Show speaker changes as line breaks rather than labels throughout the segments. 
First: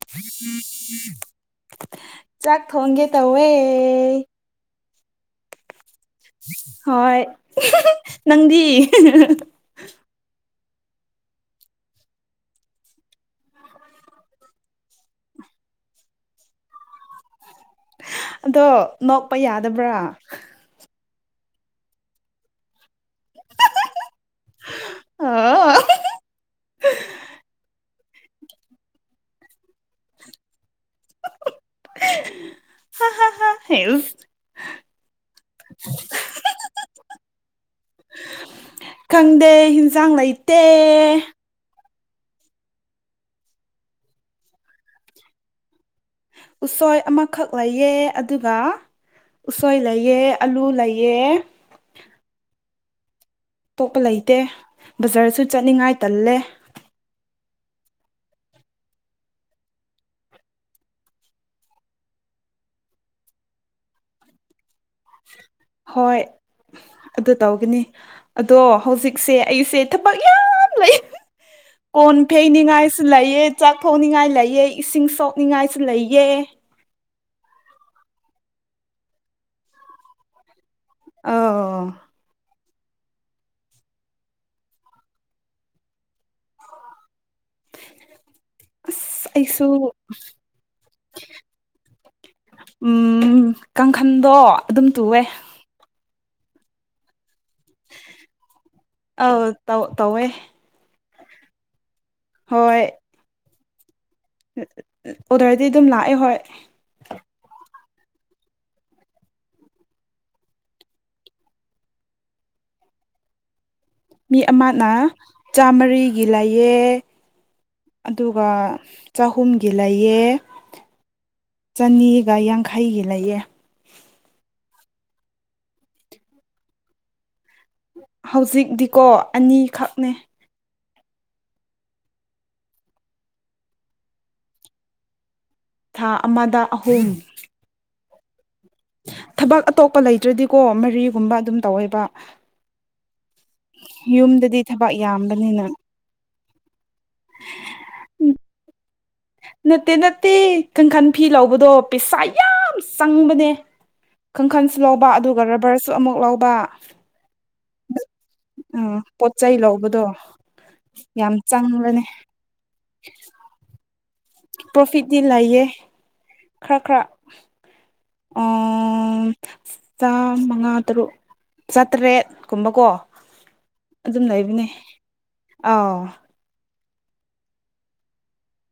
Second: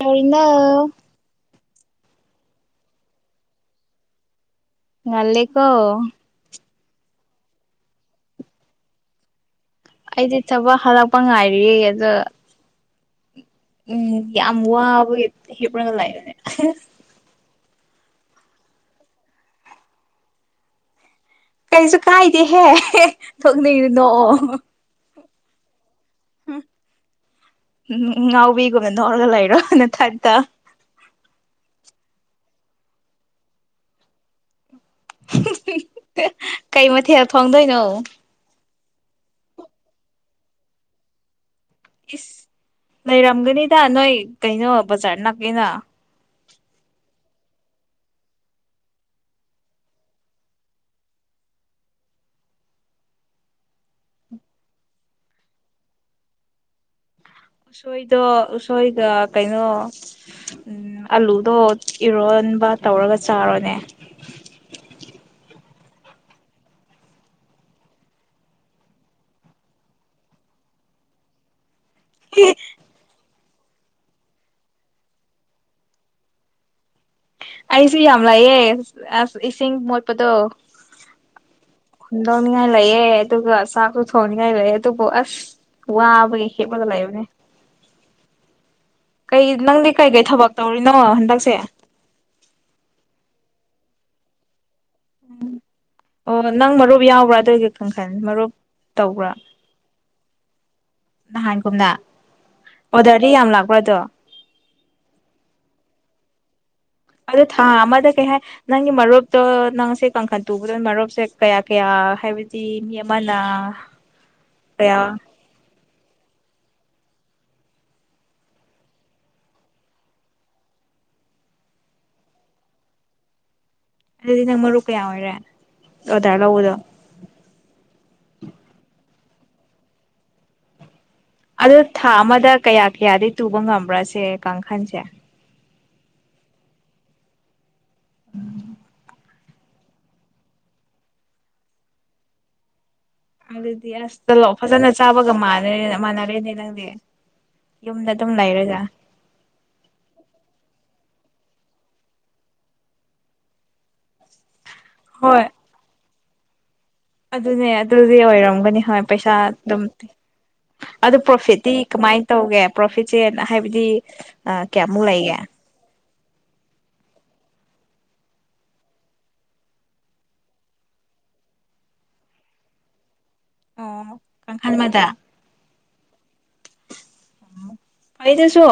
ꯀꯩꯗꯧꯔꯤꯅꯣ
ꯆꯥꯛ ꯊꯣꯡꯒꯦ ꯇꯧꯋꯦ꯫
ꯉꯜꯂꯤꯀꯣ
ꯍꯣꯏ [unintelligible] ꯅꯪꯗꯤ [unintelligible]
ꯑꯩꯗꯤ ꯊꯕꯛ ꯍꯜꯂꯛꯄ ꯉꯥꯏꯔꯤꯌꯦ ꯑꯗꯣ ꯎꯝ ꯌꯥꯝ ꯋꯥꯕꯒꯤ ꯍꯤꯄ ꯔꯒ ꯂꯩꯕꯅꯦ [unintelligible]
ꯑꯗꯣ ꯅꯣꯛꯄ ꯌꯥꯗꯕ꯭ꯔꯥ?
ꯀꯩꯁꯨ ꯀꯥꯏꯗꯦꯍꯦ ꯊꯣꯛꯅꯤꯡ [unintelligible] ꯅꯣꯛꯑꯣ
ꯑ [unintelligible]
ꯍꯨꯝ [unintelligible] ꯉꯥꯎꯕꯤꯒꯨꯝꯅ ꯅꯣꯛꯔꯒ ꯂꯩꯔꯣ ꯅꯊꯟꯛꯇ꯫
[unintelligible] ꯍ ꯍ ꯍ ꯍꯦꯜꯁ
[unintelligible] ꯀꯩ ꯃꯊꯦꯜ ꯊꯣꯡꯗꯣꯏꯅꯣ?
ꯈꯪꯗꯦ ꯍꯤꯟꯖꯥꯡ ꯂꯩꯇꯦ꯫
ꯏꯁ ꯂꯩꯔꯝꯒꯅꯤꯗ ꯅꯣꯏ ꯀꯩꯅꯣ ꯕꯖꯥꯔ ꯂꯥꯛꯑꯦꯅ꯫
ꯎꯁꯣꯏ ꯑꯃꯈꯛ ꯂꯩꯌꯦ ꯑꯗꯨꯒ ꯎꯁꯣꯏ ꯂꯩꯌꯦ ꯑꯂꯨ ꯂꯩꯌꯦ ꯇꯣꯛꯄ ꯂꯩꯇꯦ ꯕꯖꯥꯔꯁꯨ ꯆꯠꯅꯤꯡꯉꯥꯏ ꯇꯜꯂꯦ꯫
ꯎꯁꯣꯏꯗꯣ ꯎꯁꯣꯏꯒ ꯀꯩꯅꯣ [unintelligible] ꯑꯂꯨꯗꯣ ꯏꯔꯣꯟꯕ ꯇꯧꯔꯒ ꯆꯥꯔꯣꯅꯦ꯫
ꯍꯣꯏ ꯑꯗꯨ ꯇꯧꯒꯅꯤ꯫ ꯑꯗꯣ ꯍꯧꯖꯤꯛꯁꯦ ꯑꯩꯁꯦ ꯊꯕꯛ ꯌꯥꯝ ꯂꯩ꯫ ꯀꯣꯟ ꯐꯦꯡꯅꯤꯡꯉꯥꯏꯁꯨ ꯂꯩꯌꯦ ꯆꯥꯛ ꯊꯣꯡꯅꯤꯡꯉꯥꯏ ꯂꯩꯌꯦ ꯏꯁꯤꯡ ꯁꯣꯛꯅꯤꯡꯉꯥꯏꯁꯨ ꯂꯩꯌꯦ꯫
ꯑꯩꯁꯨ ꯌꯥꯝ ꯂꯩꯌꯦ ꯑꯁ ꯏꯁꯤꯡ ꯃꯣꯠꯄꯗꯣ
ꯑ
ꯂꯧꯅꯤ ꯉꯥꯏ ꯂꯩꯌꯦ ꯑꯗꯨꯒ ꯆꯥꯛꯁꯨ ꯊꯣꯡꯅꯤꯡꯉꯥꯏ ꯂꯩꯌꯦ ꯑꯗꯨꯕꯨ ꯑꯁ ꯋꯥꯕꯒꯤ ꯍꯤꯄꯂꯒ ꯂꯩꯕꯅꯦ꯫
ꯑꯁ
ꯀꯩ
ꯑꯩꯁꯨ
ꯅꯪꯗꯤ ꯀꯩꯀꯩ ꯊꯕꯛ ꯇꯧꯔꯤꯅꯣ ꯍꯟꯗꯛꯁꯦ?
ꯎꯝ ꯀꯥꯡꯈꯟꯗꯣ ꯑꯗꯨꯝ ꯇꯨꯋꯦ꯫
ꯑꯣ ꯅꯪ ꯃꯔꯨꯞ ꯌꯥꯎꯕ꯭ꯔꯥ ꯑꯗꯨꯒꯤ ꯀꯥꯡꯈꯟ ꯃꯔꯨꯞ ꯇꯧꯕ꯭ꯔꯥ
ꯑꯧ ꯇꯧ ꯇꯧꯋꯦ
ꯅꯍꯥꯟꯀꯨꯝꯅ
ꯍꯣꯏ
ꯑꯣꯗꯔꯗꯤ ꯌꯥꯝ ꯂꯥꯛꯄ꯭ꯔꯥ ꯗꯣ?
ꯑꯣꯗꯔꯗꯤ ꯗꯨꯝ ꯂꯥꯛꯑꯦ ꯍꯣꯏ꯫
ꯑꯗꯨ ꯊꯥ ꯑꯃꯗ ꯀꯩ ꯍꯥꯏ ꯅꯪꯒꯤ ꯃꯔꯨꯞꯇꯣ ꯅꯪꯁꯦ ꯀꯥꯡꯈꯟ ꯇꯨꯕꯗ ꯃꯔꯨꯞꯁꯦ ꯀꯌꯥ ꯀꯌꯥ ꯍꯥꯏꯕꯗꯤ ꯃꯤ ꯑꯝ ꯃꯅꯥ
ꯃꯤ ꯑꯃꯅ ꯆꯥꯝꯃꯔꯤꯒꯤ ꯂꯩꯌꯦ ꯑꯗꯨꯒ ꯆꯍꯨꯝꯒꯤ ꯂꯩꯌꯦ ꯆꯅꯤꯒ ꯌꯥꯡꯈꯩꯒꯤ ꯂꯩꯌꯦ꯫
ꯑꯗꯨꯗꯤ ꯅꯪ ꯃꯔꯨꯞ ꯀꯌꯥ ꯑꯣꯏꯔꯦ ꯑꯣꯗꯔ ꯂꯧꯕꯗꯣ?
ꯍꯧꯖꯤꯛꯗꯤꯀꯣ ꯑꯅꯤꯈꯛꯅꯦ꯫
ꯑꯗꯨ ꯊꯥ ꯑꯃꯗ ꯀꯌꯥ ꯀꯌꯥꯗꯤ ꯇꯨꯕ ꯉꯝꯕ꯭ꯔꯁꯦ ꯀꯥꯡꯈꯟꯁꯦ?
ꯊꯥ ꯑꯃꯗ ꯑꯍꯨꯝ ꯊꯕꯛ ꯑꯇꯣꯞꯄ ꯂꯩꯇ꯭ꯔꯗꯤꯀꯣ ꯃꯔꯤꯒꯨꯝꯕ ꯑꯗꯨꯝ ꯇꯧꯋꯦꯕ
ꯑꯗꯨꯗꯤ ꯑꯁ ꯇꯣꯂꯣꯞ
ꯌꯨꯝꯗꯗꯤ
ꯐꯖꯅ
ꯊꯕꯛ
ꯆꯥꯕꯒ
ꯌꯥꯝꯕꯅꯤꯅ
ꯃꯥꯟꯅꯔꯦ ꯃꯥꯟꯅꯔꯦꯅꯦ ꯅꯪꯗꯤ ꯌꯨꯝꯗ ꯑꯗꯨꯝ
ꯎꯝ
ꯂꯩꯔꯒ
ꯅꯠꯇꯦ ꯅꯠꯇꯦ ꯀꯥꯡꯈꯟ ꯐꯤ ꯂꯧꯕꯗꯣ ꯄꯩꯁꯥ ꯌꯥꯝ ꯆꯪꯕꯅꯦ ꯀꯥꯡꯈꯟꯁꯨ ꯂꯧꯕ ꯑꯗꯨꯒ
ꯍꯣꯏ
ꯔꯕꯔꯁꯨ ꯑꯃꯨꯛ ꯂꯧꯕ
ꯑꯗꯨꯅꯦ ꯑꯗꯨꯗꯤ ꯑꯣꯏꯔꯝꯒꯅꯤ
ꯎꯝ
ꯍꯣꯏ ꯄꯩꯁꯥ
ꯄꯣꯠ ꯆꯩ
ꯑꯗꯨꯝ
ꯂꯧꯕꯗꯣ
ꯄꯤ ꯑꯗꯨ
ꯌꯥꯝ
ꯄ꯭ꯔꯣꯐꯤꯠꯇꯤ
ꯆꯪꯕꯅꯦ
ꯀꯃꯥꯏꯅ ꯇꯧꯒꯦ ꯄ꯭ꯔꯣꯐꯤꯠꯁꯦ ꯍꯥꯏꯕꯗꯤ ꯀꯌꯥꯃꯨꯛ
ꯄ꯭ꯔꯣꯐꯤꯠꯇꯤ
ꯂꯩꯒꯦ
ꯂꯩꯌꯦ ꯈꯔ ꯈꯔ ꯑꯣ ꯆꯥꯃꯉꯥ ꯇꯔꯨꯛ ꯆꯥꯇ꯭ꯔꯦꯠ ꯀꯨꯝꯕꯀꯣ
ꯑꯣ
ꯑꯗꯨꯝ ꯂꯩꯕꯅꯦ
ꯀꯥꯡꯈꯜ ꯑꯃꯗ
ꯑꯥꯎ
ꯐꯩ ꯑꯗꯨꯁꯨ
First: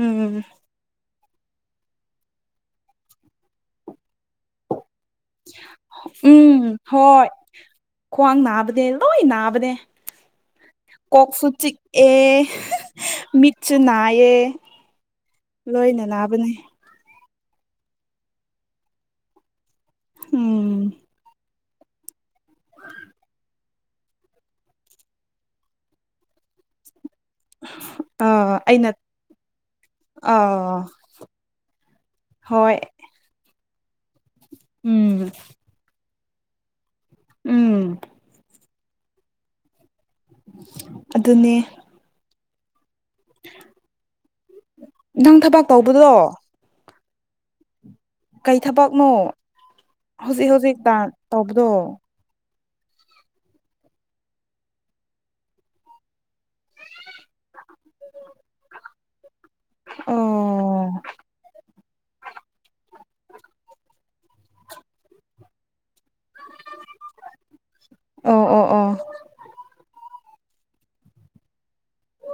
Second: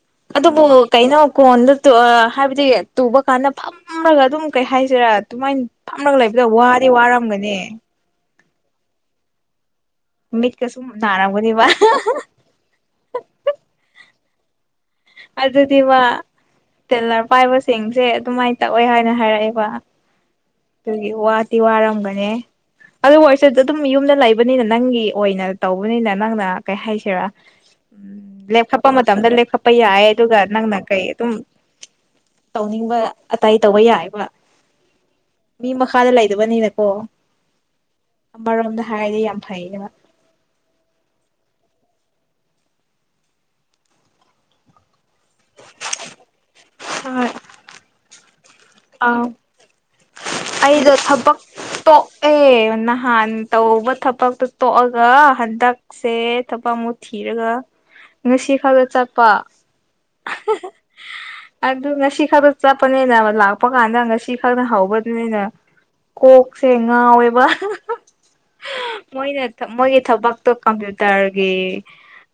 ꯎꯝ
ꯑꯗꯨꯕꯨ ꯀꯩꯅꯣ ꯀꯣꯟꯗ ꯇꯨ ꯑꯥ ꯍꯥꯏꯕꯗꯤ ꯇꯨꯕ ꯀꯥꯟꯗ ꯐꯝꯔꯒ ꯑꯗꯨꯝ ꯀꯩ ꯍꯥꯏꯁꯤꯔꯥ ꯑꯗꯨꯃꯥꯏꯅ ꯐꯝꯔꯒ ꯂꯩꯕꯗ
ꯎꯝ
ꯋꯥꯗꯤ
ꯍꯣꯏ
ꯋꯥꯔꯝꯒꯅꯤ
ꯈ꯭ꯋꯥꯡ ꯅꯥꯕꯅꯦ ꯂꯣꯏ ꯅꯥꯕꯅꯦ
ꯃꯤꯠꯀ ꯁꯨꯝ
ꯀꯣꯛ ꯁꯨ
ꯅꯥꯔꯝꯒꯅꯤꯕ
ꯆꯤꯛꯑꯦ ꯃꯤꯠꯁꯨ ꯅꯥꯏꯌꯦ
ꯑꯗꯨꯗꯤꯕ
ꯂꯣꯏꯅ ꯅꯥꯕꯅꯦ
ꯇꯦꯂꯔ ꯄꯥꯏꯕꯁꯤꯡꯁꯦ ꯑꯗꯨꯃꯥꯏꯅ ꯇꯧꯋꯦ ꯍꯥꯏꯅ ꯍꯥꯏꯔꯛꯑꯦꯕ
ꯎꯝ
ꯑꯗꯨꯒꯤ ꯋꯥꯗꯤ ꯋꯥꯔꯝꯒꯅꯦ ꯑꯗꯨꯕꯨ ꯑꯣꯏꯔꯁꯨ ꯑꯗꯨꯝ ꯌꯨꯝꯗ ꯂꯩꯕꯅꯤꯅ ꯅꯪꯒꯤ ꯑꯣꯏꯅ ꯇꯧꯕꯅꯤꯅ ꯅꯪꯅ ꯀꯩ ꯍꯥꯏꯁꯤꯔꯥ ꯎꯝ
ꯑꯥ ꯑꯩꯅ
ꯂꯦꯞꯈꯠꯄ ꯃꯇꯝꯗ ꯂꯦꯞꯈꯠꯄ ꯌꯥꯏ ꯑꯗꯨꯒ ꯅꯪꯅ
ꯑꯥ
ꯀꯩ ꯑꯗꯨꯝ
ꯍꯣꯏ
ꯇꯧꯅꯤꯡꯕ ꯑꯇꯩ ꯇꯧꯕ ꯌꯥꯏꯕ
ꯎꯝ
ꯃꯤ ꯃꯈꯥꯗ ꯂꯩꯇꯕꯅꯤꯅꯀꯣ
ꯎꯝ
ꯑꯃꯔꯣꯝꯗ ꯍꯥꯏꯔꯗꯤ ꯌꯥꯝ ꯐꯩꯌꯦꯕ
ꯑꯗꯨꯅꯦ ꯅꯪ ꯊꯕꯛ ꯇꯧꯕꯗꯣ
ꯍꯣꯏ
ꯀꯩ ꯊꯕꯛꯅꯣ
ꯑꯥ
ꯍꯧꯖꯤꯛ ꯍꯧꯖꯤꯛ
ꯑꯩꯗꯣ ꯊꯕꯛ
ꯇꯧꯕꯗꯣ
ꯇꯣ ꯑꯦ ꯅꯍꯥꯟ ꯇꯧꯕ ꯊꯕꯛꯇꯣ ꯇꯣꯛꯑꯒ ꯍꯟꯗꯛꯁꯦ ꯊꯕꯛ ꯑꯃꯨꯛ ꯊꯤꯔꯒ ꯉꯁꯤ ꯈꯛꯇ ꯆꯠꯄ [unintelligible]
ꯑꯣ
ꯑꯗꯨ ꯉꯁꯤ ꯈꯛꯇ ꯆꯠꯄꯅꯤꯅ ꯂꯥꯛꯄ ꯀꯥꯟꯗ ꯉꯁꯤ ꯈꯛꯇ ꯍꯧꯕꯅꯤꯅ ꯀꯣꯛꯁꯦ ꯉꯥꯎꯋꯦꯕ
ꯑꯣ ꯑꯣ ꯑꯣ
ꯃꯣꯏꯅ ꯊ ꯃꯣꯏꯒꯤ ꯊꯕꯛꯇꯣ ꯀꯝꯄ꯭ꯌꯨꯇꯔꯒꯤ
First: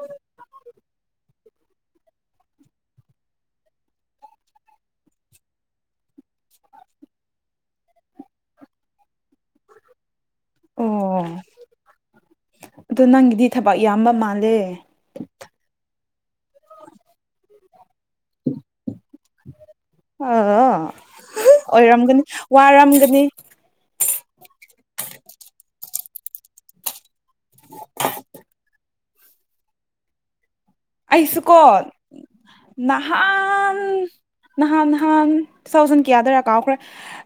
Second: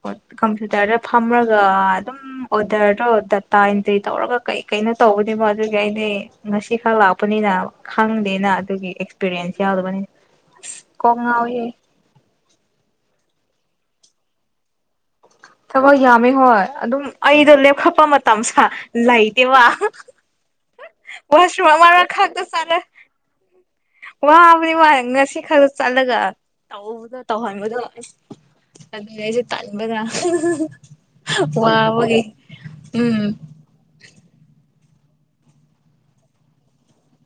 ꯍꯣꯏ ꯀꯝꯄ꯭ꯌꯨꯇꯔꯗ ꯐꯝꯔꯒ ꯑꯗꯨꯝ ꯎꯝ ꯑꯣꯗꯔꯗꯣ ꯗꯇꯥ ꯑꯦꯟꯇ꯭ꯔꯤ ꯇꯧꯔꯒ ꯀꯩꯀꯩꯅꯣ ꯇꯧꯕꯅꯦꯕ ꯑꯗꯨꯒꯤ ꯑꯩꯗꯤ ꯉꯁꯤ ꯈꯛ ꯂꯥꯛꯄꯅꯤꯅ ꯈꯪꯗꯦꯅ ꯑꯗꯨꯒꯤ ꯑꯦꯛꯁꯄꯤꯔꯤꯌꯦꯟꯁ ꯌꯥꯎꯗꯕꯅꯤꯅ ꯑꯁ ꯀꯣꯛ
ꯑꯣ
ꯉꯥꯎꯋꯤꯍꯦ
ꯑꯗꯣ ꯅꯪꯒꯤꯗꯤ ꯊꯕꯛ ꯌꯥꯝꯕ ꯃꯥꯜꯂꯦ
ꯊꯕꯛ ꯌꯥꯝꯃꯤ ꯍꯣꯏ ꯑꯗꯨꯝ ꯑꯩꯗꯣ ꯂꯦꯞꯈꯠꯄ ꯃꯠ ꯇꯝ ꯁ ꯂꯩꯇꯦꯕ
ꯑ
ꯋꯥꯁꯔꯨꯨꯝ ꯑꯃꯔꯛ
ꯑꯣꯏꯔꯝꯒꯅꯤ
ꯈꯛꯇ ꯆꯠꯔꯦ
ꯋꯥꯔꯝꯒꯅꯤ
ꯋꯥꯕꯗꯤ ꯋꯥꯏ ꯉꯁꯤ ꯈꯛꯇ ꯆꯠꯂꯒ ꯇꯧꯕꯗꯣ ꯇꯧꯍꯟꯕꯗꯣ ꯏꯁ ꯑꯗꯨꯅꯦ ꯑꯩꯁꯨ ꯇꯟꯕꯅꯥ
ꯑꯩꯁꯨꯀꯣ
ꯎꯝ
ꯅꯍꯥꯟ ꯅꯍꯥꯟ ꯅꯍꯥꯟ ꯇꯨ ꯊꯥꯎꯖꯟ ꯀꯌꯥꯗꯔꯥ ꯀꯥꯎꯈ꯭ꯔꯦ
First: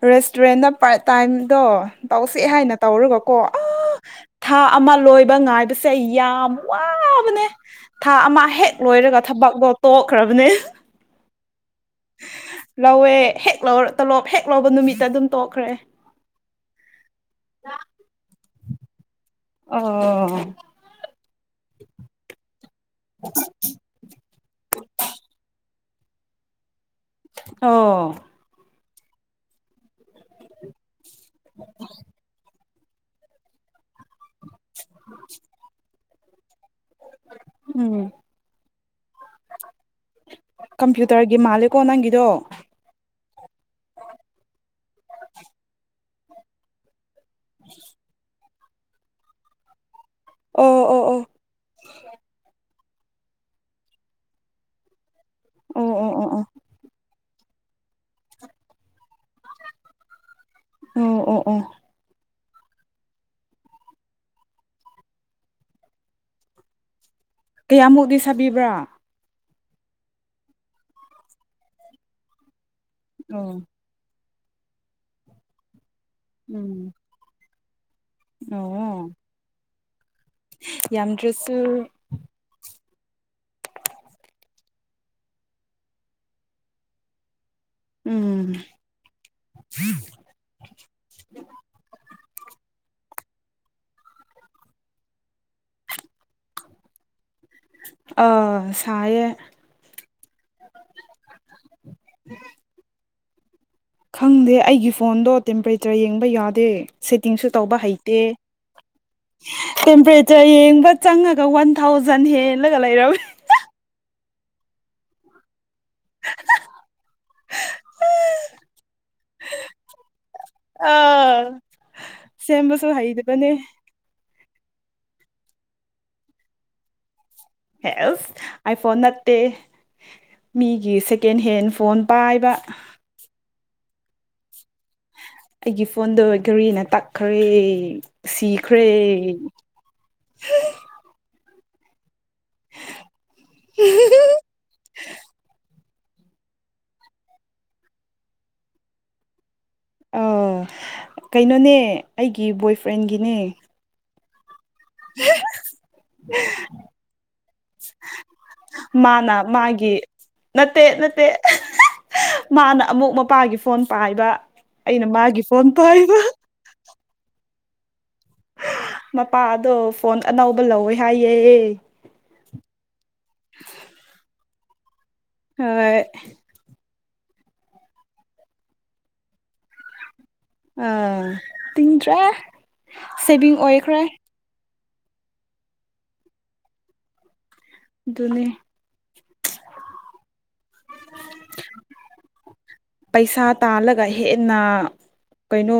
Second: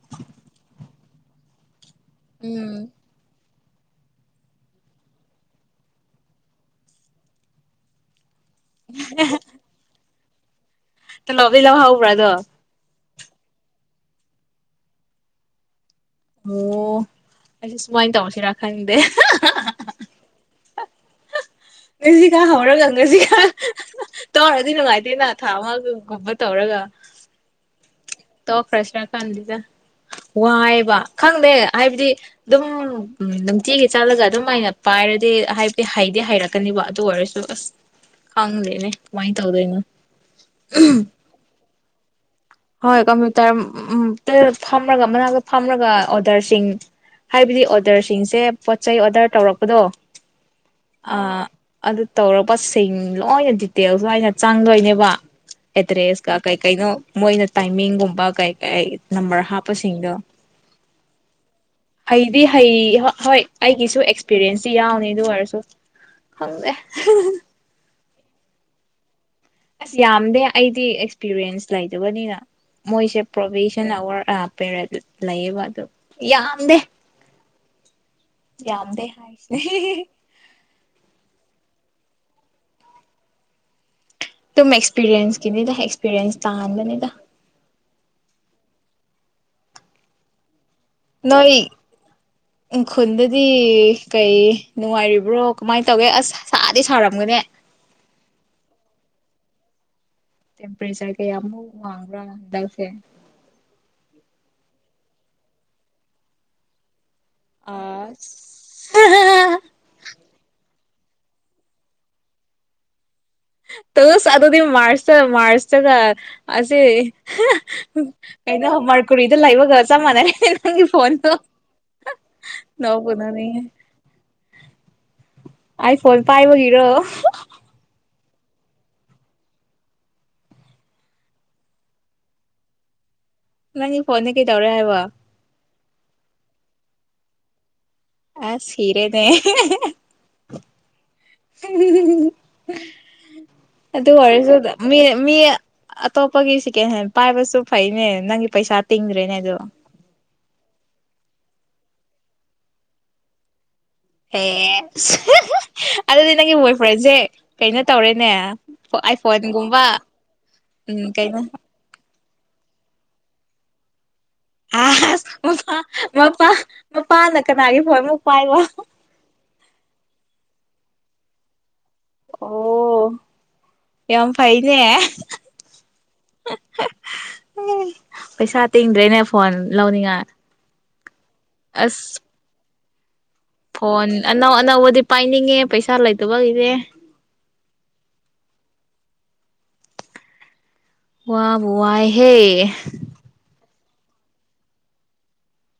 ꯔꯦꯁꯇꯨꯔꯦꯟꯗ ꯄꯥꯔꯠ ꯇꯥꯏꯝꯗꯣ ꯇꯧꯁꯦ ꯍꯥꯏꯅ
ꯎꯝ
ꯇꯧꯔꯒ ꯀꯣ ꯎ ꯊꯥ ꯑꯃ ꯂꯣꯏꯕ ꯉꯥꯏꯕꯁꯦ ꯌꯥꯝ ꯋꯥꯕꯅꯦ ꯊꯥ ꯑꯃ ꯍꯦꯛ ꯂꯣꯏꯔꯒ ꯊꯕꯛꯛꯇꯣ ꯇꯣꯛꯈ꯭ꯔꯕꯅꯦ
ꯇꯣꯂꯣꯞ ꯗꯤ ꯂꯧꯍꯧꯕ꯭ꯔꯥ ꯑꯗꯣ
ꯂꯧꯋꯦ ꯍꯦꯛ ꯂꯧꯔ ꯇꯣꯂꯣꯞ ꯍꯦꯛ ꯂꯧꯕ ꯅꯨꯃꯤꯠꯇ ꯑꯗꯨꯝ ꯇꯣꯛꯈ꯭ꯔꯦ
ꯑꯣ ꯑꯩꯁꯨ ꯁꯨꯃꯥꯏꯅ ꯇꯧꯁꯤꯔꯥ ꯈꯪꯗꯦ
ꯑꯣ ꯑꯣ
ꯉꯁꯤꯀꯥ ꯍꯧꯔꯒ ꯉꯁꯤꯀꯥ ꯇꯧꯔꯗꯤ ꯅꯨꯡꯉꯥꯏꯇꯦꯅ ꯊꯥ ꯑꯃꯒꯒꯨꯝꯕ ꯇꯧꯔꯒ
ꯑꯣ
ꯇꯣꯛꯈꯔ꯭ ꯁꯤꯔ ꯈꯟꯗꯦꯗ ꯋꯥꯏꯕ ꯈꯪꯗꯦ ꯍꯥꯏꯕꯗꯤ ꯗꯨꯝ ꯎꯝ ꯅꯨꯡꯇꯤꯒꯤ ꯆꯠꯂꯒ ꯑꯗꯨꯃꯥꯏꯅ ꯄꯥꯏꯔꯗꯤ ꯍꯥꯏꯗꯤ ꯍꯩꯗꯤ ꯍꯥꯏꯔꯛ ꯀꯅꯤꯕ ꯑꯗꯨ ꯑꯣꯏꯔꯁꯨ ꯑꯁ
ꯎꯝ
ꯈꯪꯗꯦꯅꯦ ꯀꯃꯥꯏꯟ ꯇꯧꯗꯣꯏꯅꯣ
ꯒꯤ ꯃꯥꯜꯂꯦꯀꯣ ꯅꯪꯒꯤꯗꯣ
ꯍꯣꯏ ꯀꯝꯄ꯭ꯌꯨꯇꯔ ꯇ ꯐꯝꯔꯒ ꯃꯅꯥꯛꯇ ꯐꯝꯔꯒ ꯑꯣꯗꯔꯁꯤꯡ ꯍꯥꯏꯕꯗꯤ ꯑꯣꯗꯔꯁꯤꯡꯁꯦ ꯄꯣꯠꯆꯩ ꯑꯣꯔꯗꯔ ꯇꯧꯔꯛꯄꯗꯣ
ꯑꯣ ꯑꯣ
ꯑ
ꯑꯣ
ꯑꯗꯨ ꯇꯧꯔꯕꯁ ꯁꯤꯡ ꯂꯣꯏꯅ ꯗꯤꯇꯦꯜꯁ ꯂꯣꯏꯅ ꯆꯪꯗꯣꯏꯅꯦꯕ
ꯑꯣ ꯑꯣ ꯑꯣ
ꯑꯦꯗ꯭ꯔꯦꯁꯀ
ꯑꯣ
ꯀꯩ ꯀꯩꯅꯣ ꯃꯣꯏꯅ ꯇꯥꯏꯃꯤꯡꯒꯨꯝꯕ ꯀꯩ ꯀꯩ ꯅꯝꯕꯔ ꯍꯥꯞꯄꯁꯤꯡꯗꯣ
ꯎꯝ ꯑꯣ ꯑꯣ
ꯍꯩꯗꯤ ꯍꯩ ꯍ ꯍꯣꯏꯠ ꯑꯩꯒꯤꯁꯨ ꯑꯦꯛꯁꯄꯤꯔꯦꯟꯁꯇꯤ ꯌꯥꯎꯅꯤ ꯑꯗꯨ ꯑꯣꯏꯔꯁꯨ ꯈꯪꯗꯦ
ꯀꯌꯥꯃꯨꯛꯗꯤ ꯁꯥꯕꯤꯕ꯭ꯔꯥ
ꯑꯁ ꯌꯥꯝꯗꯦ ꯑꯩꯗꯤ ꯑꯦꯛꯁꯄꯤꯔꯤꯌꯦꯟꯁ ꯂꯩꯇꯕꯅꯤꯅ ꯃꯣꯏꯁꯦ
ꯑꯣ
ꯄ꯭ꯔꯣꯕꯤ ꯇꯦꯟ ꯑꯋꯥꯔ ꯑꯥ ꯄꯦꯔꯦꯠ ꯂꯩꯌꯦꯕ ꯑꯗꯨ ꯌꯥꯝꯗꯦ
ꯎꯝ
ꯌꯥꯝꯗꯦ
ꯑꯣ ꯌꯥꯝꯗ꯭ꯔꯁꯨ
ꯇꯨꯝ ꯑꯦꯛꯁꯄꯤꯔꯦꯟꯁꯀꯤꯅꯤꯗ ꯑꯦꯛꯁꯄꯤꯔꯦꯟꯁ ꯇꯥꯟꯕꯅꯤꯗ
ꯎꯝ
ꯅꯣꯏ
[inaudible]
ꯎꯈꯨꯟꯗꯗꯤ ꯀꯩ ꯅꯨꯡꯉꯥꯏꯔꯤꯕ꯭ꯔꯣ ꯀꯃꯥꯏ ꯇꯧꯋꯦ ꯑꯁ ꯁꯥꯗꯤ ꯁꯥꯥꯔꯝꯒꯅꯦ
ꯑ ꯁꯥꯏꯌꯦ
ꯇꯦꯝꯄꯔꯦꯆꯔ ꯀꯌꯥꯃꯨꯛ ꯋꯥꯡꯕꯔ꯭ ꯍꯟꯗꯛꯁꯦ
ꯈꯪꯗꯦ ꯑꯩꯒꯤ ꯐꯣꯟꯗꯣ ꯇꯦꯝꯄꯔꯦꯆꯔ ꯌꯦꯡꯕ ꯌꯥꯗꯦ ꯁꯦꯠꯇꯤꯡꯁꯨ ꯇꯧꯕ ꯍꯩꯇꯦ
ꯑꯁ
ꯇꯦꯝꯄꯦꯔꯦꯆꯔ ꯌꯦꯡꯕ ꯆꯪꯉꯒ ꯋꯥꯟ ꯊꯥꯎꯖꯟ ꯍꯦꯜꯂꯒ ꯂꯩꯔꯝꯃꯦ
ꯇꯣꯁ ꯑꯗꯨꯗꯤ ꯃꯥꯔꯁ ꯇꯥ ꯃꯥꯔꯁ ꯇꯒꯥ ꯑꯁꯦ ꯀꯩꯅꯣ ꯃꯥꯔꯀꯨꯔꯤꯗ ꯂꯩꯕꯒ ꯆꯞ ꯃꯥꯟꯅꯔꯦ ꯅꯪꯒꯤ ꯐꯣꯟꯗꯣ
ꯑꯥ ꯁꯦꯝꯕꯁꯨ
ꯅꯣꯛꯄꯨ
ꯍꯩꯇꯕꯩꯅꯦ
ꯅꯣꯛꯅꯤꯡꯉꯦ ꯑꯥꯏꯐꯣꯟ ꯄꯥꯏꯕꯒꯤꯔꯣ
ꯍꯦꯁ ꯑꯥꯏ ꯐꯣꯟ ꯅꯠꯇꯦ ꯃꯤꯒꯤ ꯁꯦꯀꯦꯟ ꯍꯦꯟ ꯐꯣꯟ ꯄꯥꯏꯕ
ꯅꯪꯒꯤ ꯐꯣꯟꯗꯤ ꯀꯩꯗꯧꯔꯦ ꯍꯥꯏꯕ
ꯑꯩꯒꯤ ꯐꯣꯟꯗꯣ ꯘꯔꯤꯅ ꯇꯛꯈ꯭ꯔꯦ
ꯑꯁ
ꯁꯤꯈ꯭ꯔꯦ
ꯁꯤꯔꯦꯅꯦ ꯑꯗꯨ ꯑꯣꯏꯔꯁꯨ ꯃꯤ ꯃꯤ ꯑꯇꯣꯞꯄꯒꯤ ꯁꯦꯀꯦꯟ ꯍꯦꯟ ꯄꯥꯏꯕꯁꯨ ꯐꯩꯅꯦ ꯅꯪꯒꯤ ꯄꯩꯁꯥ ꯇꯤꯡꯗ꯭ꯔꯦꯅꯦ ꯑꯗꯣ
ꯀꯩꯅꯣꯅꯦ ꯑꯩꯒꯤ ꯕꯣꯏꯐ꯭ꯔꯦꯟꯒꯤꯅꯦ
ꯑꯦ ꯑꯗꯨꯗꯤ ꯅꯪꯒꯤ ꯕꯣꯏ ꯐ꯭ꯔꯦꯟꯁꯦ ꯀꯩꯅꯣ ꯇꯧꯔꯦꯅꯦ
ꯃꯥꯅ
ꯑꯥꯏꯐꯣꯟꯒꯨꯝꯕ
ꯃꯥꯒꯤ ꯅꯠꯇꯦ
ꯎꯝ
ꯅꯠꯇꯦ
ꯀꯩꯅꯣ
ꯃꯥꯅ ꯑꯃꯨꯛ ꯃꯄꯥꯒꯤ ꯐꯣꯟ ꯄꯥꯏꯕ ꯑꯩꯅ ꯃꯥꯒꯤ ꯐꯣꯟ ꯄꯥꯏꯕ
ꯃꯄꯥꯥꯅ ꯀꯅꯥꯒꯤ ꯐꯣꯏ ꯑꯃꯨꯛ ꯄꯥꯏꯕ
ꯃꯄꯥꯗꯣ ꯐꯣꯟ ꯑꯅꯧꯕ ꯂꯧꯋꯦ ꯍꯥꯏꯌꯦ
ꯑꯣ ꯌꯥꯝ ꯐꯩꯅꯦ
ꯍꯣꯏ
ꯑꯦ ꯄꯩꯁꯥ ꯇꯤꯡꯗ꯭ꯔꯦꯅꯦ ꯐꯣꯟ ꯂꯧꯅꯤꯡꯉꯥꯏ
ꯑꯥ
ꯑꯁ
ꯇꯤꯟꯗ꯭ꯔꯦ ꯁꯦꯕꯤꯡ
ꯐꯣꯟ ꯑꯅꯧ ꯑꯅꯧꯕꯗꯤ ꯄꯥꯏꯅꯤꯡꯉꯦ ꯄꯩꯁꯥ ꯂꯩꯇꯕꯒꯤꯅꯦ
ꯑꯗꯨꯅꯦ
ꯋꯥꯕꯨ ꯋꯥꯏꯍꯦ
ꯄꯩꯁꯥ ꯇꯥꯜꯂꯒ ꯍꯦꯟꯅ ꯀꯩꯅꯣ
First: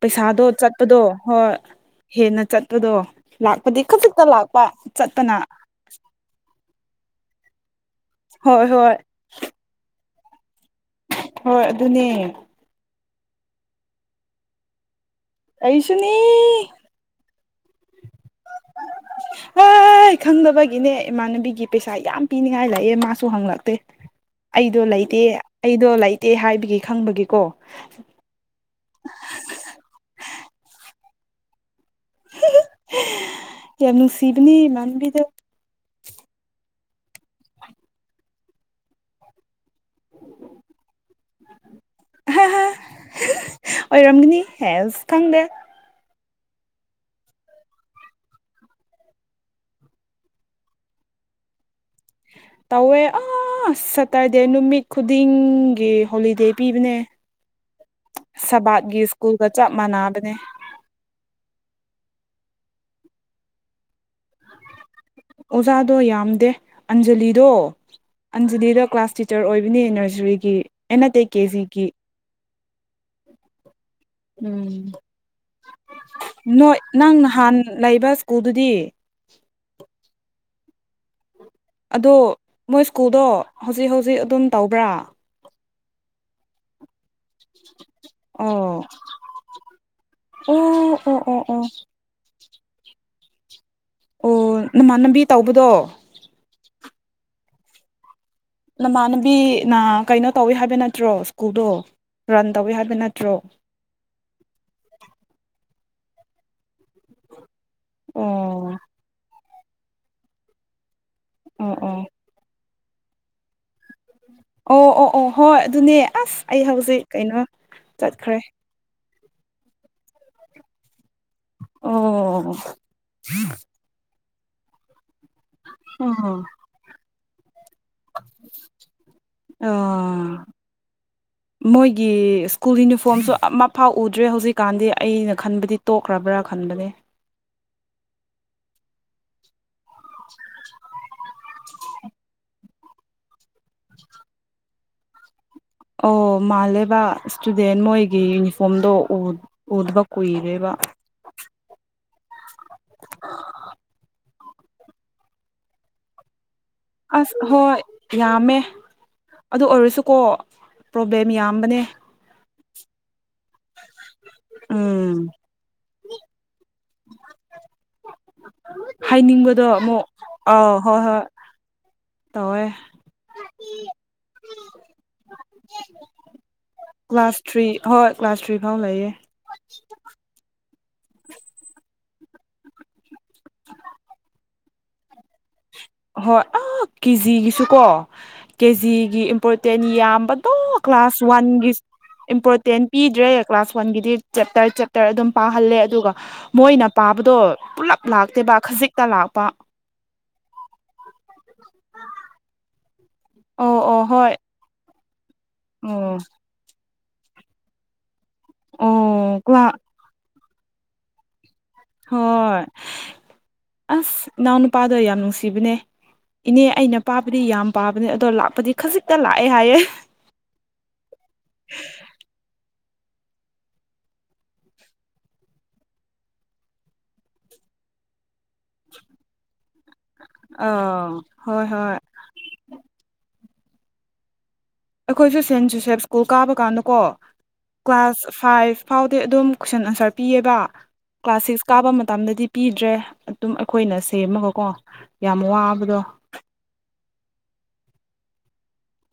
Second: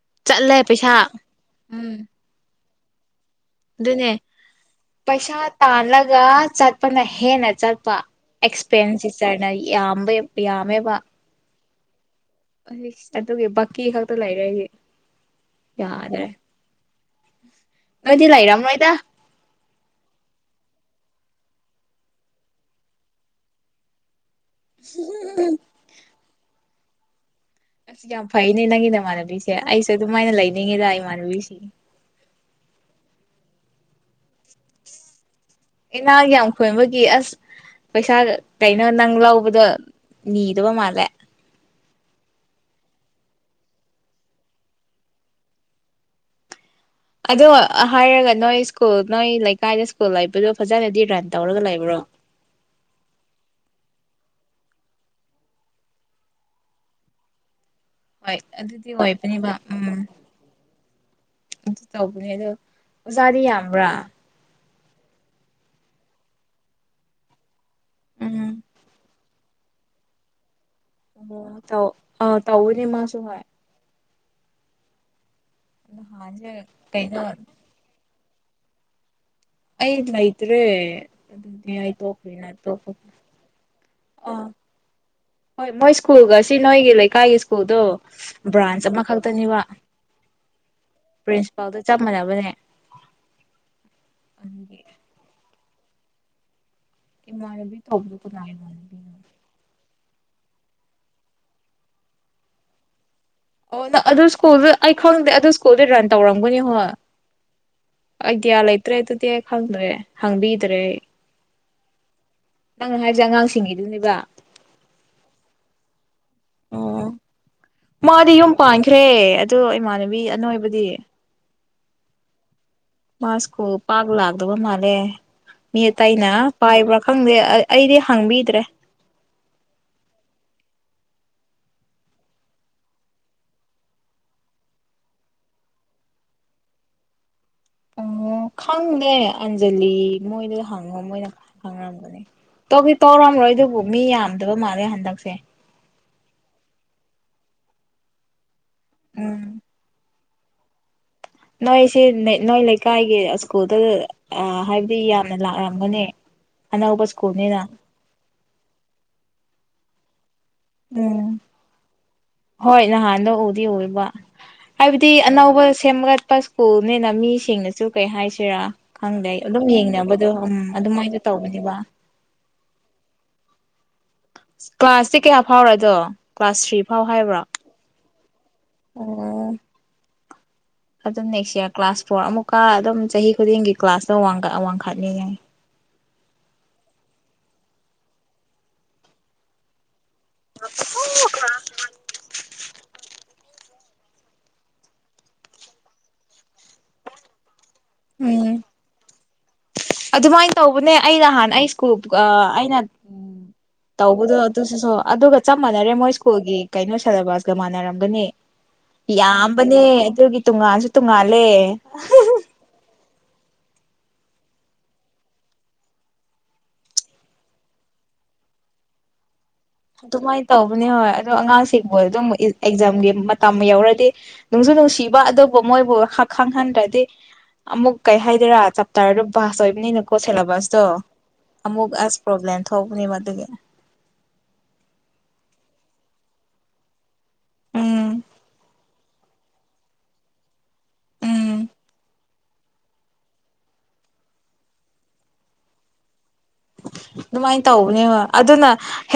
ꯄꯩꯁꯥꯗꯣ
ꯆꯠꯂꯦ ꯄꯩꯁꯥ
ꯆꯠꯄꯗꯣ ꯍꯣꯏ
ꯎꯝ
ꯍꯦꯟꯅ ꯆꯠꯄꯗꯣ ꯂꯥꯛꯄꯗꯤ
ꯑꯗꯨꯅꯦ
ꯈꯖꯤꯛꯇ ꯂꯥꯛꯄ ꯆꯠꯄꯅ
ꯄꯩꯁꯥ ꯇꯥꯜꯂꯒ ꯆꯠꯄꯅ ꯍꯦꯟꯅ ꯆꯠꯄ
ꯍꯣꯏ ꯍꯣꯏ
ꯑꯦꯛꯁꯄꯦꯟꯁꯤꯞ ꯆꯔꯅ ꯌꯥꯝꯕ ꯌꯥꯝꯃꯦꯕ
ꯍꯣꯏ ꯑꯗꯨꯅꯦ
ꯑꯗꯨꯒꯤ ꯕꯀꯤ ꯈꯛꯇ ꯂꯩꯔꯦ ꯑꯩꯒꯤ
ꯑꯩꯁꯨꯅꯤ
ꯌꯥꯗ꯭ꯔꯦ ꯅꯣꯏꯗꯤ ꯂꯩꯔꯝꯃꯣꯏꯗ
ꯎꯝ [inaudible] ꯍꯦ ꯈꯪꯗꯕꯒꯤꯅꯦ ꯏꯃꯥꯟꯅꯕꯤꯒꯤ ꯄꯩꯁꯥ ꯌꯥꯝ ꯄꯤꯅꯤꯡꯉꯥꯏ ꯂꯩꯑꯦ ꯃꯥꯁꯨ ꯍꯪꯂꯛꯇꯦ ꯑꯩꯗꯣ ꯂꯩꯇꯦ ꯑꯩꯗꯣ ꯂꯩꯇꯦ ꯍꯥꯏꯕꯒꯤ ꯈꯪꯕꯒꯤꯀꯣ
ꯑꯁ ꯌꯥꯝ ꯐꯩꯅꯦ ꯅꯪꯒꯤ ꯅꯃꯥꯟꯅꯕꯤꯁꯦ ꯑꯩꯁꯨ ꯑꯗꯨꯃꯥꯏꯅ ꯂꯩꯅꯤꯡꯉꯤꯗ ꯏꯃꯥꯟꯅꯕꯤꯁꯤ
ꯌꯥꯝ ꯅꯨꯡꯁꯤꯕꯅꯦ ꯏꯃꯥꯟꯅꯕꯤꯗ
ꯏꯅꯥꯛ ꯌꯥꯝ ꯈꯨꯟꯕꯒꯤ ꯑꯁ ꯄꯩꯁꯥ ꯀꯩꯅꯣ ꯅꯪ ꯂꯧꯕꯗꯣ ꯅꯤꯗꯕ ꯃꯥꯜꯂꯦ
ꯍꯥ ꯍꯥ ꯑꯣꯏꯔꯝꯒꯅꯤ ꯍꯦꯁ ꯈꯪꯗꯦ
ꯑꯗꯣ ꯍꯥꯏꯔꯒ ꯅꯣꯏ ꯁ꯭ꯀꯨꯜ ꯅꯣꯏ ꯂꯩꯀꯥꯏꯗ ꯁ꯭ꯀꯨꯜ ꯂꯩꯕꯗꯣ ꯐꯖꯅꯗꯤ ꯔꯟ ꯇꯧꯔꯒ ꯂꯩꯕ꯭ꯔꯣ
ꯇꯧꯋꯦ ꯑꯁ ꯁꯇꯔꯗꯦ ꯅꯨꯃꯤꯠ ꯈꯨꯗꯤꯡꯒꯤ ꯍꯣꯂꯤꯗꯦ ꯄꯤꯕꯅꯦ
ꯍꯣꯏ ꯑꯗꯨꯗꯤ
ꯁꯕꯥꯠꯀꯤ ꯁ꯭ꯀꯨꯜꯒ
ꯑꯣꯏꯕꯅꯦꯕ
ꯆꯞ
ꯎꯝ
ꯃꯥꯟꯅꯕꯅꯦ
ꯑꯗꯨ ꯇꯧꯕꯅꯦ ꯑꯗꯣ ꯑꯣꯖꯥꯗꯤ ꯌꯥꯝꯕ꯭ꯔꯥ
ꯑꯣꯖꯥꯗꯣ ꯌꯥꯝꯗꯦ ꯑꯟꯖꯂꯤꯗꯣ
ꯎꯝ
ꯑꯟꯖꯂꯤꯗ ꯀ꯭ꯂꯥꯁ ꯇꯤꯆꯔ ꯇꯤꯆꯔ ꯑꯣꯏꯕꯅꯤ ꯅꯔꯁꯔꯤꯒꯤ
ꯑꯣ ꯇꯧ ꯑꯥ ꯇꯧꯕꯅꯤ ꯃꯁꯨꯨ ꯍꯣꯏ
ꯎꯝ
ꯍꯖ
ꯅꯣꯏ ꯅꯪ
ꯀꯩꯅꯣꯠ
ꯅꯍꯥꯟ ꯂꯩꯕ ꯁ꯭ꯀꯨꯜꯗꯨꯗꯤ
ꯑꯩꯗ ꯂꯩꯇꯔꯦ
ꯑꯗꯣ ꯃꯣꯏ ꯁ꯭ꯀꯨꯜꯗꯣ ꯍꯧꯖꯤꯛ ꯍꯧꯖꯤꯛ ꯑꯗꯨꯝ
ꯑꯥ
ꯇꯧꯕ꯭ꯔꯥ
ꯍꯣꯏ ꯃꯣꯏ ꯁ꯭ꯀꯨꯜꯒ ꯁꯤ ꯅꯣꯏꯒꯤ ꯂꯩꯀꯥꯏꯒꯤ ꯁ꯭ꯀꯨꯜꯗꯣ
ꯑꯣ
ꯕ꯭ꯔꯥꯟꯁ ꯑꯃꯈꯛꯇꯅꯦꯕ
ꯑꯣ ꯑꯣ ꯑꯣ ꯑꯣ
ꯄꯥꯎꯗꯣ ꯆꯞ ꯃꯥꯟꯅꯕꯅꯦ
ꯑꯣ
ꯑꯗꯨꯒꯤ
ꯅꯃꯥꯟꯅꯕꯤ ꯇꯧꯕꯗꯣ
ꯏꯃꯅꯕꯤ ꯇꯧꯕꯗꯨ ꯀꯅꯥꯥꯏꯅ
ꯅꯃꯥꯟꯅꯕꯤ ꯅ ꯀꯩꯅꯣ ꯇꯧꯋꯤ ꯍꯥꯏꯕ ꯅꯠꯇ꯭ꯔꯣ ꯁ꯭ꯀꯨꯜꯗꯣ ꯔꯟ ꯇꯧꯋꯤ ꯍꯥꯏꯕ ꯅꯠꯇ꯭ꯔꯣ
ꯑꯣ ꯅꯪ ꯑꯗꯨ ꯁ꯭ꯀꯨꯜꯗ ꯑꯩ ꯈꯪꯗꯦ ꯑꯗꯨ ꯁ꯭ꯀꯨꯜꯗ ꯔꯟ ꯇꯧꯔꯝꯒꯅꯤ ꯍꯣ ꯑꯥꯏꯗꯤꯌꯥ
ꯑꯣ
ꯂꯩꯇ꯭ꯔꯦ ꯑꯗꯨꯗꯤ ꯑꯩ ꯈꯪꯗ꯭ꯔꯦ ꯍꯪꯕꯤꯗ꯭ꯔꯦ
ꯑꯣ ꯑꯣ
ꯅꯪꯅ ꯍꯥꯏꯁꯦ ꯑꯉꯥꯡꯁꯤꯡꯉꯗꯨꯅꯦꯕ
ꯑꯣ ꯑꯣ ꯑꯣ ꯍꯣꯏ ꯑꯗꯨꯅꯦ ꯑꯁ ꯑꯩ ꯍꯧꯖꯤꯛ
ꯑꯣ
ꯀꯩꯅꯣ
ꯃꯥꯗꯤ
ꯆꯠꯈ꯭ꯔꯦ
ꯌꯨꯝ ꯄꯥꯟꯈ꯭ꯔꯦ ꯑꯗꯣ ꯏꯃꯥꯟꯅꯕꯤ ꯑꯅꯣꯏꯕꯗꯤ
ꯑꯣ
ꯃꯥ ꯄꯥꯛ ꯂꯥꯛꯗꯕ ꯃꯥꯂꯦ ꯃꯤ ꯑ ꯇꯥꯏꯅ
ꯑꯣ
ꯄꯥꯏꯕ꯭ꯔꯥ ꯈꯪꯗꯦ ꯑꯩꯗꯤ ꯍꯥꯡꯕꯤꯗ꯭ꯔꯦ
ꯑ ꯃꯣꯏꯒꯤ ꯁ꯭ꯀꯨꯜ ꯌꯨꯅꯤꯐꯣꯔꯝꯁꯨ ꯑꯃꯐꯥꯎ ꯎꯗ꯭ꯔꯦ ꯍꯧꯖꯤꯛꯀꯥꯟꯗꯤ ꯑꯩꯅ ꯈꯟꯕꯗꯤ ꯇꯣꯛꯈ꯭ꯔꯕ꯭ꯔꯥ ꯈꯟꯕꯅꯦ
ꯑꯣ ꯈꯪꯗꯦ ꯑꯟꯖꯂꯤ ꯃꯣꯏꯗ ꯍꯪꯉꯣ ꯃꯣꯏꯅ ꯈꯪꯅꯔꯝꯒꯅꯤ ꯇꯧꯏ ꯇꯧꯔꯝꯔꯣꯏ ꯑꯗꯨꯕꯨ ꯃꯤ ꯌꯥꯝꯗꯕ ꯃꯥꯜꯂꯦ ꯍꯟꯗꯛꯁꯦ
ꯑꯣ ꯃꯥꯜꯂꯦꯕ ꯏꯁꯇꯨꯗꯦꯟ ꯃꯣꯏꯒꯤ ꯌꯨꯅꯤꯐꯣꯔꯝꯗꯣ ꯎ
ꯎꯝ
ꯎ ꯗꯕ ꯀꯨꯏꯔꯦꯕ
ꯅꯣꯏꯁꯤ ꯅꯣꯏ ꯂꯩꯀꯥꯏꯒꯤ ꯁ꯭ꯀꯨꯜꯗ ꯑ ꯍꯥꯏꯕꯗꯤ ꯌꯥꯝꯅ ꯂꯥꯛꯂꯝꯒꯅꯤ
ꯑꯁ ꯍꯣꯏ ꯌꯥꯝꯃꯦ ꯑꯗꯨ ꯑꯣꯏꯔꯁꯨꯀꯣ ꯄ꯭ꯔꯣꯕ꯭ꯂꯦꯝ
ꯎꯝ
ꯌꯥꯝꯕꯅꯦ
ꯍꯣꯏ ꯅꯍꯥꯟꯗ ꯎꯗꯤ ꯎꯕ ꯍꯥꯏꯕꯗꯤ
ꯎꯝ
ꯑꯅꯧꯕ ꯁꯦꯝꯒꯠꯄ [unintelligible] ꯃꯤꯁꯤꯡꯅꯁꯨ ꯀꯩ ꯍꯥꯏꯁꯤ ꯁꯤꯔꯥ ꯈꯪꯗꯦ ꯑꯗꯨꯝ
ꯍꯥꯏꯅꯤꯡꯕꯗꯣ ꯑꯃꯨꯛ
ꯌꯦꯡꯅꯕꯗꯣ ꯎꯝ
ꯑꯥꯎ ꯍꯣꯏ
ꯑꯗꯨꯃꯥꯏꯅ
ꯍꯣꯏ
ꯇꯧꯕꯅꯦꯕ
ꯇꯧꯋꯦ
ꯀ꯭ꯂꯥꯁꯇꯤ ꯀꯌꯥ ꯐꯥꯎꯔꯗꯣ ꯀ꯭ꯂꯥꯁ ꯊ꯭ꯔꯤ ꯐꯥꯎ
ꯀ꯭ꯂꯥꯁ
ꯍꯥꯏꯕ꯭ꯔꯣ
ꯊ꯭ꯔꯤ ꯍꯣꯏ ꯀ꯭ꯂꯥꯁ ꯊ꯭ꯔꯤ ꯐꯥꯎ ꯂꯩꯌꯦ
ꯑꯗꯨ ꯅꯦꯛꯁꯌꯥꯔ ꯀ꯭ꯂꯥꯁ ꯐꯣꯔ ꯑꯃꯨꯛꯀ ꯑꯗꯨꯝ ꯆꯍꯤ ꯈꯨꯗꯤꯡꯒꯤ ꯀ꯭ꯂꯥꯁꯇꯣ ꯋꯥꯡꯈꯠ ꯋꯥꯡꯈꯠꯅꯤꯌꯦ
ꯍꯣꯏ ꯑ ꯀꯦꯖꯤꯒꯤꯁꯨ ꯀꯣ ꯀꯦꯖꯤꯒꯤ ꯏꯝꯄꯣꯔꯇꯦꯟ ꯌꯥꯝ ꯕꯥꯇꯣ ꯀ꯭ꯂꯥꯁ ꯋꯥꯟꯒꯤ ꯏꯝꯄꯣꯔꯇꯦꯟ ꯄꯤꯗ꯭ꯔꯦ ꯀ꯭ꯂꯥꯁ ꯋꯥꯟꯒꯤꯗꯤ ꯆꯦꯞꯇꯔ ꯆꯦꯞꯇꯔ ꯑꯗꯨꯝ ꯄꯥꯍꯜꯂꯦ ꯑꯗꯨꯒ ꯃꯣꯏꯅ ꯄꯥꯕꯗꯣ ꯄꯨꯂꯞ ꯂꯥꯛꯇꯦꯕ
ꯎꯝ
ꯈꯖꯤꯛꯇ ꯂꯥꯛꯄ
ꯑꯗꯨꯃꯥꯏꯅ ꯇꯧꯕꯅꯦ ꯑꯩ ꯅꯍꯥꯟ ꯑꯩ ꯁ꯭ꯀꯨꯜ ꯑꯩꯅ
ꯑꯣ ꯑꯣ ꯍꯣꯏ
ꯇꯧꯕꯗꯣ [unintelligible] ꯑꯗꯨꯒ ꯆꯞ ꯃꯥꯟꯅꯔꯦ ꯃꯣꯏ
ꯑꯣ
ꯁ꯭ꯀꯨꯜꯒꯤ ꯀꯩꯅꯣ ꯁꯦꯂꯦꯕꯁꯀ ꯃꯥꯟꯅꯔꯝꯒꯅꯤ
ꯑꯣ ꯀ꯭ꯂꯥ
ꯌꯥꯝꯕꯅꯦ ꯑꯗꯨꯒꯤ ꯇꯨꯉꯥꯟꯁꯨ ꯇꯨꯉꯥꯜꯂꯦ
ꯍꯣꯏ ꯑꯁ ꯏꯅꯥꯎ ꯅꯨꯄꯥꯗꯣ ꯌꯥꯝ ꯅꯨꯡꯁꯤꯕꯅꯦ ꯏꯅꯦ ꯑꯩꯅ ꯄꯥꯕꯗꯤ ꯌꯥꯝ ꯄꯥꯕꯅꯦ ꯑꯗꯣ ꯂꯥꯛꯄꯗꯤ ꯈꯖꯤꯛꯇ ꯂꯥꯛꯑꯦ ꯍꯥꯏꯌꯦ
ꯑꯗꯨꯃꯥꯏ ꯇꯧꯕꯅꯦ ꯍꯣꯏ ꯑꯗꯣ ꯑꯉꯥꯡꯁꯤꯡ ꯃꯣꯏꯗꯣ ꯃꯨꯛ ꯑꯤꯛ ꯑꯦꯛꯖꯥꯝꯒꯤ ꯃꯇꯝ ꯌꯧꯔꯗꯤ ꯅꯨꯡꯁꯨꯨ ꯅꯨꯡꯁꯤꯕ ꯑꯗꯨꯕꯨ ꯃꯣꯏꯕꯨ ꯈꯪ ꯈꯪꯍꯟꯗ꯭ꯔꯗꯤ ꯑꯃꯨꯛ ꯀꯩ ꯍꯥꯏꯗꯣꯏꯔꯥ ꯆꯥꯞꯇꯔꯗꯣ ꯄꯥꯁ ꯑꯣꯏꯕꯅꯤꯅꯀꯣ ꯁꯦꯂꯥꯕꯁꯇꯣ
ꯑꯥ ꯍꯣꯏ
ꯑꯃꯨꯛ
ꯍꯣꯏ
ꯑꯁ ꯄ꯭ꯔꯣꯕ꯭ꯂꯦꯝ ꯊꯣꯛꯀꯥꯅꯤ ꯃꯗꯨꯒꯤ
ꯑꯩꯈꯣꯏꯁꯨ ꯁꯦꯟ ꯖꯨꯁꯦꯞ ꯁ꯭ꯀꯨꯜ ꯀꯥꯕ ꯀꯥꯟꯗ ꯀꯣ
ꯎꯝ
ꯀ꯭ꯂꯥꯁ ꯐꯥꯏꯚ ꯐꯥꯎ ꯑꯗꯨ ꯑꯗꯨꯝ ꯀꯣꯏꯁꯟ ꯑꯟꯁꯔ ꯄꯤꯑꯦꯕ ꯀ꯭ꯂꯥꯁ
ꯎꯝ
ꯁꯤꯛꯁ ꯀꯥꯕ ꯃꯇꯝꯗꯗꯤ ꯄꯤꯗ꯭ꯔꯦ ꯑꯗꯨꯝ ꯑꯩꯈꯣꯏꯅ ꯁꯦꯝꯃꯒꯀꯣ ꯌꯥꯝ ꯋꯥꯕꯗꯣ
ꯑꯗꯨꯃꯥꯏ ꯇꯧꯕꯅꯦ ꯑꯗꯨꯅ ꯍꯦ